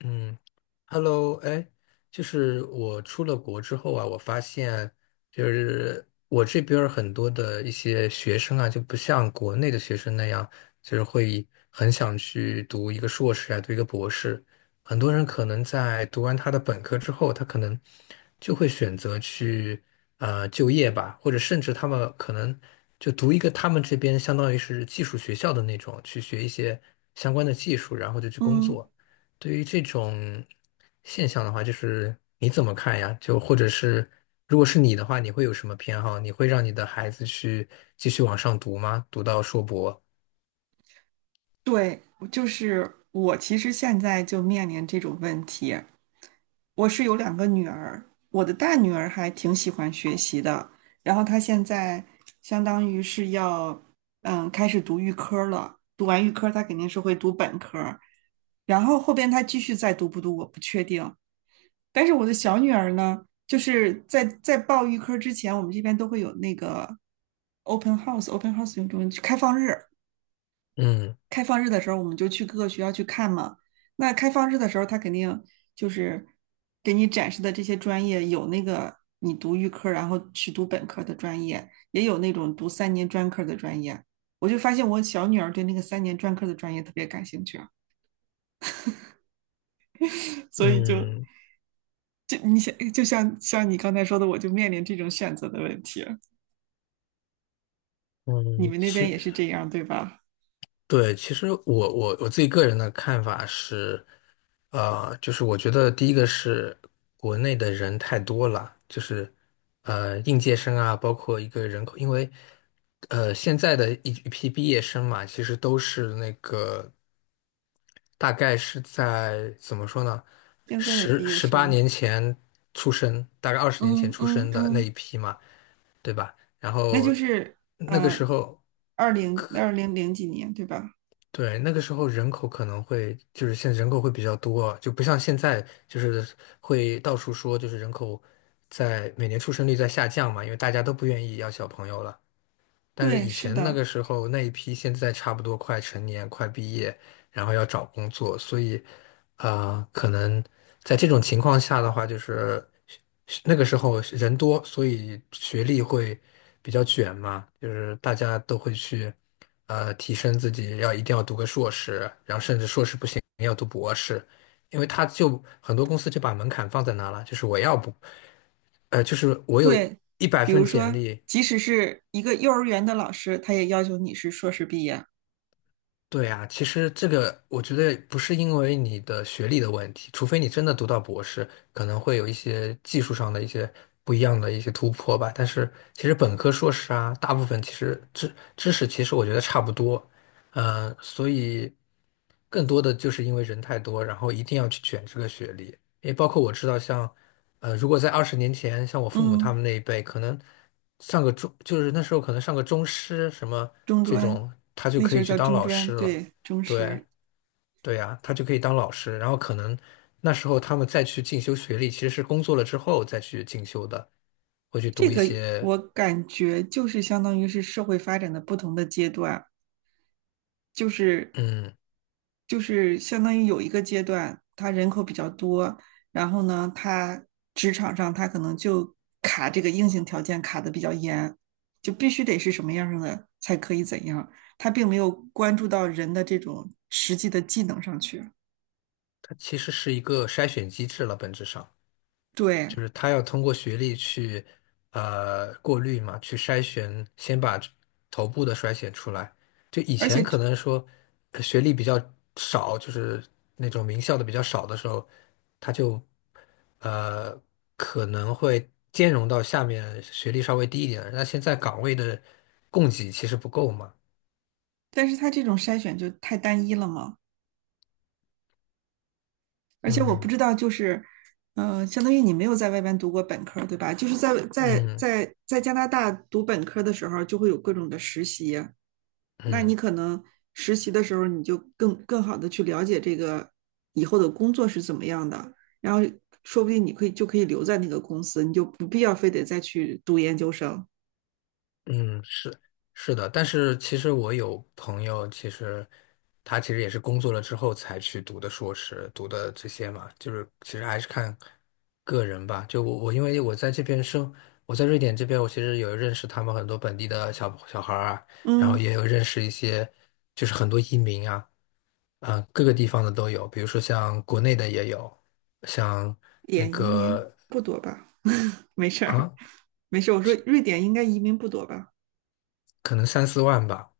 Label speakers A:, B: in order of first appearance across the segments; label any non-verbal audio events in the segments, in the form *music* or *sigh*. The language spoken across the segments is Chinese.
A: 嗯，Hello，哎，就是我出了国之后啊，我发现就是我这边儿很多的一些学生啊，就不像国内的学生那样，就是会很想去读一个硕士啊，读一个博士。很多人可能在读完他的本科之后，他可能就会选择去就业吧，或者甚至他们可能就读一个他们这边相当于是技术学校的那种，去学一些相关的技术，然后就去工
B: 嗯，
A: 作。对于这种现象的话，就是你怎么看呀？就或者是，如果是你的话，你会有什么偏好？你会让你的孩子去继续往上读吗？读到硕博？
B: 对，就是我其实现在就面临这种问题。我是有两个女儿，我的大女儿还挺喜欢学习的，然后她现在相当于是要开始读预科了，读完预科她肯定是会读本科儿，然后后边她继续再读不读我不确定。但是我的小女儿呢，就是在报预科之前，我们这边都会有那个 open house，open house 用中文开放日。
A: 嗯
B: 开放日的时候，我们就去各个学校去看嘛。那开放日的时候，他肯定就是给你展示的这些专业，有那个你读预科，然后去读本科的专业，也有那种读三年专科的专业。我就发现我小女儿对那个三年专科的专业特别感兴趣啊，所以就
A: 嗯
B: 就你想，就像你刚才说的，我就面临这种选择的问题。你
A: 嗯，
B: 们那边
A: 是。
B: 也是这样，对吧？
A: 对，其实我自己个人的看法是，就是我觉得第一个是国内的人太多了，就是应届生啊，包括一个人口，因为现在的一批毕业生嘛，其实都是那个大概是在怎么说呢，
B: 现在的毕
A: 十
B: 业
A: 十八
B: 生，
A: 年前出生，大概二十年前
B: 嗯
A: 出
B: 嗯
A: 生的那
B: 嗯。
A: 一批嘛，对吧？然
B: 那
A: 后
B: 就是
A: 那个
B: 嗯，
A: 时候。
B: 二零二零零几年，对吧？
A: 对，那个时候人口可能会就是现在人口会比较多啊就不像现在就是会到处说就是人口在每年出生率在下降嘛，因为大家都不愿意要小朋友了。但是
B: 对，
A: 以
B: 是
A: 前那个
B: 的，
A: 时候那一批，现在差不多快成年、快毕业，然后要找工作，所以，可能在这种情况下的话，就是那个时候人多，所以学历会比较卷嘛，就是大家都会去，提升自己，要一定要读个硕士，然后甚至硕士不行要读博士，因为他就很多公司就把门槛放在那了，就是我要不，就是我有
B: 对。
A: 一百
B: 比
A: 份
B: 如
A: 简
B: 说，
A: 历。
B: 即使是一个幼儿园的老师，他也要求你是硕士毕业。
A: 对啊，其实这个我觉得不是因为你的学历的问题，除非你真的读到博士，可能会有一些技术上的一些不一样的一些突破吧。但是其实本科、硕士啊，大部分其实知识其实我觉得差不多，所以更多的就是因为人太多，然后一定要去卷这个学历。也包括我知道像，如果在二十年前，像我父母他
B: 嗯，
A: 们那一辈，可能上个中，就是那时候可能上个中师什么
B: 中
A: 这
B: 专，
A: 种，他就
B: 那
A: 可
B: 时
A: 以
B: 候
A: 去
B: 叫
A: 当
B: 中
A: 老
B: 专，
A: 师了。
B: 对，中
A: 对，
B: 师。
A: 对呀，他就可以当老师。然后可能那时候他们再去进修学历，其实是工作了之后再去进修的，会去读
B: 这
A: 一
B: 个
A: 些，
B: 我感觉就是相当于是社会发展的不同的阶段，就是
A: 嗯，
B: 就是相当于有一个阶段，他人口比较多，然后呢，他职场上他可能就卡这个硬性条件卡的比较严，就必须得是什么样的才可以怎样，他并没有关注到人的这种实际的技能上去。
A: 它其实是一个筛选机制了，本质上。
B: 对，
A: 就是他要通过学历去过滤嘛，去筛选，先把这头部的筛选出来。就以
B: 而
A: 前
B: 且
A: 可能说学历比较少，就是那种名校的比较少的时候，他就呃可能会兼容到下面学历稍微低一点的。那现在岗位的供给其实不够嘛，
B: 但是他这种筛选就太单一了嘛。而且我不
A: 嗯
B: 知道，就是，相当于你没有在外边读过本科，对吧？就是在在
A: 嗯
B: 在在加拿大读本科的时候，就会有各种的实习，那你
A: 嗯。
B: 可能实习的时候，你就更好的去了解这个以后的工作是怎么样的，然后说不定你可以就可以留在那个公司，你就不必要非得再去读研究生。
A: 嗯，是是的，但是其实我有朋友，其实他其实也是工作了之后才去读的硕士，读的这些嘛，就是其实还是看个人吧。就我因为我在这边生，我在瑞典这边，我其实有认识他们很多本地的小孩儿啊，然后
B: 嗯，
A: 也有认识一些就是很多移民啊，各个地方的都有，比如说像国内的也有，像那
B: 点移民
A: 个
B: 不多吧？*laughs* 没事儿，
A: 啊，
B: 没事我说瑞典应该移民不多吧？
A: 可能三四万吧，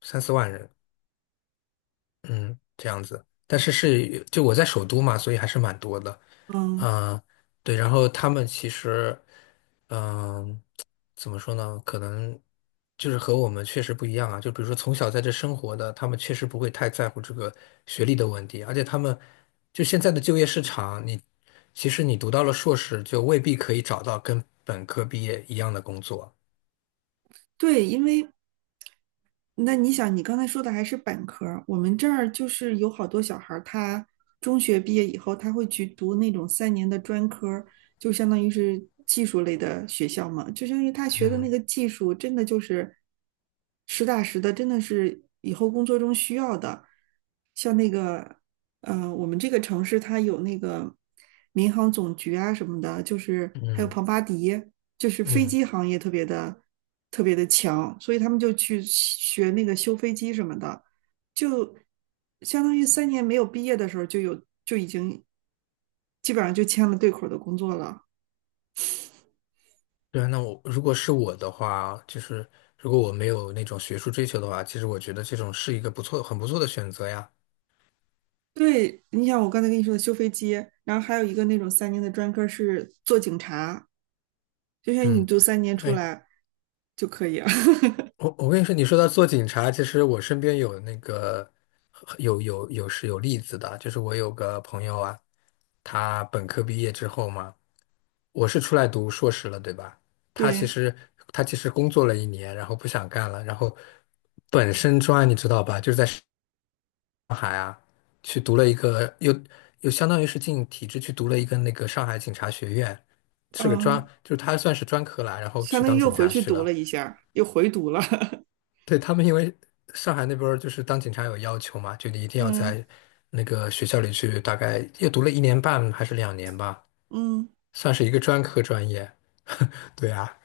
A: 三四万人。嗯，这样子，但是就我在首都嘛，所以还是蛮多的。
B: 嗯。
A: 啊、对，然后他们其实，嗯、怎么说呢？可能就是和我们确实不一样啊。就比如说从小在这生活的，他们确实不会太在乎这个学历的问题，而且他们就现在的就业市场，你其实你读到了硕士，就未必可以找到跟本科毕业一样的工作。
B: 对，因为那你想，你刚才说的还是本科儿，我们这儿就是有好多小孩儿他中学毕业以后，他会去读那种三年的专科儿，就相当于是技术类的学校嘛，就相当于他学的那
A: 嗯
B: 个技术，真的就是实打实的，真的是以后工作中需要的。像那个，我们这个城市它有那个民航总局啊什么的，就是还有
A: 嗯
B: 庞巴迪。就是飞
A: 嗯。
B: 机行业特别的特别的强，所以他们就去学那个修飞机什么的，就相当于三年没有毕业的时候就已经基本上就签了对口的工作了。
A: 对啊，那我如果是我的话，就是如果我没有那种学术追求的话，其实我觉得这种是一个不错、很不错的选择呀。
B: 对，你想我刚才跟你说的修飞机，然后还有一个那种三年的专科是做警察，就像你
A: 嗯，
B: 读三年出
A: 哎，
B: 来就可以了。*laughs*
A: 我跟你说，你说到做警察，其实我身边有那个有有有是有例子的，就是我有个朋友啊，他本科毕业之后嘛，我是出来读硕士了，对吧？他其
B: 对，
A: 实他其实工作了一年，然后不想干了，然后本身专，你知道吧，就是在。去读了一个，又相当于是进体制去读了一个那个上海警察学院，是个专，
B: 嗯，
A: 就是他算是专科啦，然后
B: 相
A: 去
B: 当于
A: 当
B: 又
A: 警
B: 回
A: 察
B: 去
A: 去
B: 读了
A: 了。
B: 一下，又回读了。
A: 对，他们因为上海那边儿就是当警察有要求嘛，就你一
B: *laughs*
A: 定要
B: 嗯
A: 在那个学校里去，大概又读了1年半还是两年吧，
B: 嗯。
A: 算是一个专科专业。对啊，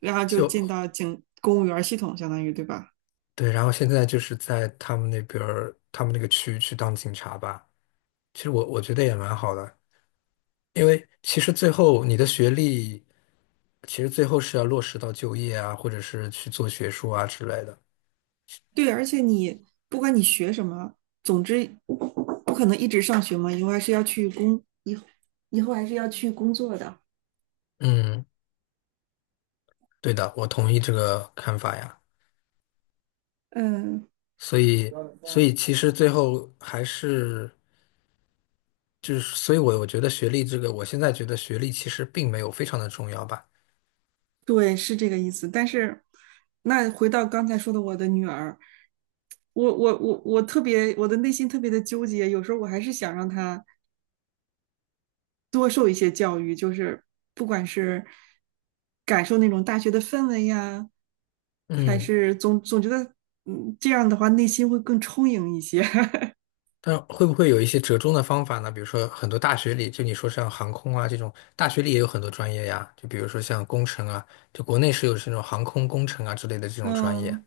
B: 然后就进
A: 就
B: 到警公务员系统，相当于对吧？
A: 对，然后现在就是在他们那边儿，他们那个区去当警察吧。其实我觉得也蛮好的，因为其实最后你的学历。其实最后是要落实到就业啊，或者是去做学术啊之类的。
B: 对，而且你不管你学什么，总之不可能一直上学嘛，以后还是要去工作的。
A: 嗯，对的，我同意这个看法呀。
B: 嗯，
A: 所以，所以其实最后还是就是，所以我觉得学历这个，我现在觉得学历其实并没有非常的重要吧。
B: 对，是这个意思。但是那回到刚才说的我的女儿，我的内心特别的纠结，有时候我还是想让她多受一些教育，就是不管是感受那种大学的氛围呀，还
A: 嗯，
B: 是总觉得，这样的话内心会更充盈一些。*laughs*
A: 但会不会有一些折中的方法呢？比如说很多大学里，就你说像航空啊这种，大学里也有很多专业呀。就比如说像工程啊，就国内是有这种航空工程啊之类的这种专业，
B: 嗯，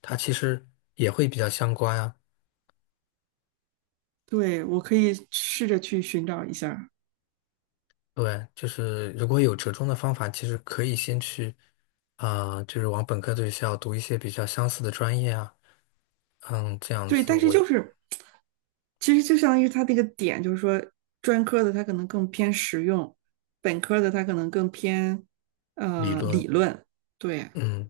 A: 它其实也会比较相关啊。
B: 对，我可以试着去寻找一下儿。
A: 对，就是如果有折中的方法，其实可以先去，就是往本科的学校读一些比较相似的专业啊，嗯，这样
B: 对，
A: 子
B: 但是
A: 我
B: 就是，其实就相当于他这个点，就是说专科的他可能更偏实用，本科的他可能更偏
A: 理论，
B: 理论。对，
A: 嗯，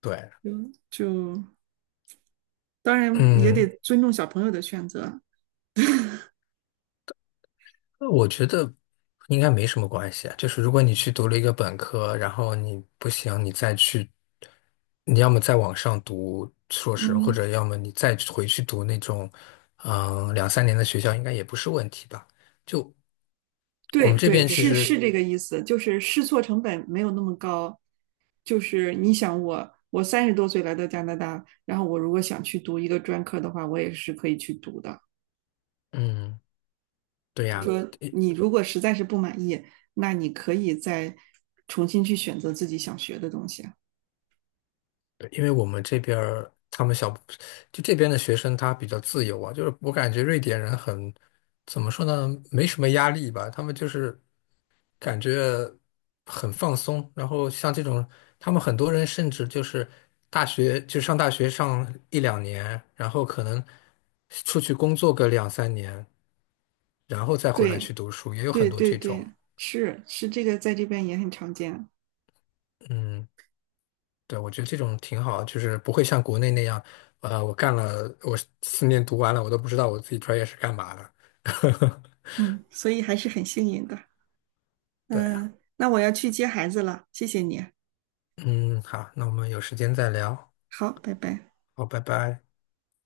A: 对，
B: 就当然也得
A: 嗯，
B: 尊重小朋友的选择。
A: 我觉得应该没什么关系啊。就是如果你去读了一个本科，然后你不行，你再去，你要么再往上读硕士，或
B: 嗯。
A: 者要么你再回去读那种，两三年的学校，应该也不是问题吧？就我
B: 对哎
A: 们这
B: 对，
A: 边其
B: 是
A: 实。
B: 是这个意思，就是试错成本没有那么高。就是你想我30多岁来到加拿大，然后我如果想去读一个专科的话，我也是可以去读的。
A: 嗯，对
B: 就
A: 呀，
B: 说
A: 因
B: 你如果实在是不满意，那你可以再重新去选择自己想学的东西啊。
A: 因为我们这边儿他们小，就这边的学生他比较自由啊，就是我感觉瑞典人很，怎么说呢，没什么压力吧，他们就是感觉很放松。然后像这种，他们很多人甚至就是大学就上大学上一两年，然后可能出去工作个两三年，然后再回来
B: 对
A: 去读书，也有很
B: 对
A: 多
B: 对
A: 这种。
B: 对，是是这个在这边也很常见。
A: 嗯。对，我觉得这种挺好，就是不会像国内那样，我干了，我4年读完了，我都不知道我自己专业是干嘛的。
B: 嗯，所以还是很幸运的。
A: 对
B: 嗯，
A: 啊，
B: 那我要去接孩子了，谢谢你。
A: 嗯，好，那我们有时间再聊，
B: 好，拜拜。
A: 好，拜拜。